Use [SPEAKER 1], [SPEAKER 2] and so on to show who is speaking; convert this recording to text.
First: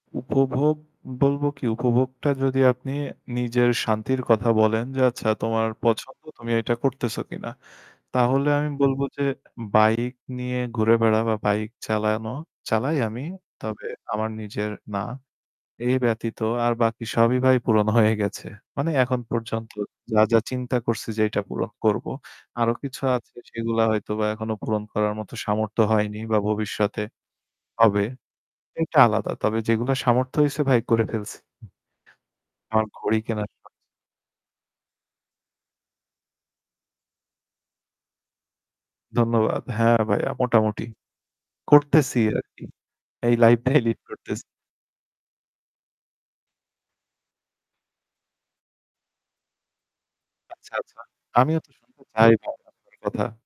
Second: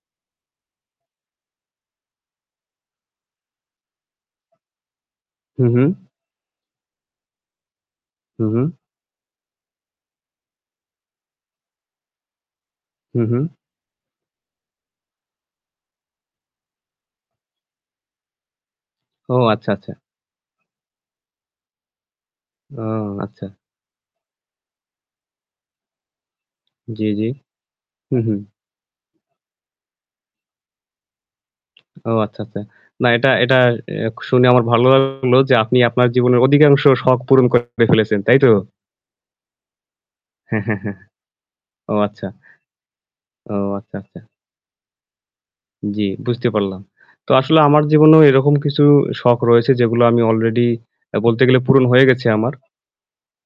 [SPEAKER 1] উপভোগ বলব কি? উপভোগটা যদি আপনি নিজের শান্তির কথা বলেন যে, আচ্ছা
[SPEAKER 2] হু,
[SPEAKER 1] তোমার
[SPEAKER 2] হু।
[SPEAKER 1] পছন্দ তুমি এটা করতেছো কিনা?
[SPEAKER 2] হু,
[SPEAKER 1] তাহলে আমি
[SPEAKER 2] হু।
[SPEAKER 1] বলব যে bike নিয়ে ঘুরে বেড়ানো বা bike চালানো, চালাই
[SPEAKER 2] হু,
[SPEAKER 1] আমি
[SPEAKER 2] হু।
[SPEAKER 1] তবে আমার নিজের না। এই ব্যতীত আর বাকি সবই ভাই পূরণ হয়ে গেছে। মানে এখন
[SPEAKER 2] ও আচ্ছা,
[SPEAKER 1] পর্যন্ত
[SPEAKER 2] আচ্ছা।
[SPEAKER 1] যা, যা চিন্তা করছি যেইটা পূরণ করব আরো
[SPEAKER 2] ও
[SPEAKER 1] কিছু আছে
[SPEAKER 2] আচ্ছা।
[SPEAKER 1] সেগুলা হয়তোবা এখনো পূরণ করার মত সামর্থ্য হয়নি বা ভবিষ্যতে
[SPEAKER 2] জি, জি।
[SPEAKER 1] হবে,
[SPEAKER 2] হু, হু।
[SPEAKER 1] এটা আলাদা। তবে যেগুলা সামর্থ্য হইছে ভাই করে ফেলছি।
[SPEAKER 2] ও আচ্ছা, আচ্ছা।
[SPEAKER 1] আমার
[SPEAKER 2] না
[SPEAKER 1] ঘড়ি
[SPEAKER 2] এটা
[SPEAKER 1] কেনার
[SPEAKER 2] এটা
[SPEAKER 1] শখ।
[SPEAKER 2] এক শুনে আমার ভালো লাগলো যে আপনি আপনার জীবনের অধিকাংশ শখ পূরণ করে ফেলেছেন। তাই তো?
[SPEAKER 1] ধন্যবাদ। হ্যাঁ, ভাইয়া
[SPEAKER 2] হ্যাঁ, হ্যাঁ,
[SPEAKER 1] মোটামুটি।
[SPEAKER 2] হ্যাঁ। ও
[SPEAKER 1] করতেছি
[SPEAKER 2] আচ্ছা।
[SPEAKER 1] আরকি। এই
[SPEAKER 2] ও
[SPEAKER 1] life টাই
[SPEAKER 2] আচ্ছা,
[SPEAKER 1] lead
[SPEAKER 2] আচ্ছা।
[SPEAKER 1] করতেছি।
[SPEAKER 2] জি, বুঝতে পারলাম। তো আসলে আমার জীবনেও এরকম কিছু শখ রয়েছে যেগুলো আমি already
[SPEAKER 1] আচ্ছা, আচ্ছা।
[SPEAKER 2] আ বলতে গেলে
[SPEAKER 1] আমিও তো
[SPEAKER 2] পূরণ
[SPEAKER 1] শুনতে
[SPEAKER 2] হয়ে গেছে
[SPEAKER 1] চাই
[SPEAKER 2] আমার।
[SPEAKER 1] [unintelligible] আপনার কথা।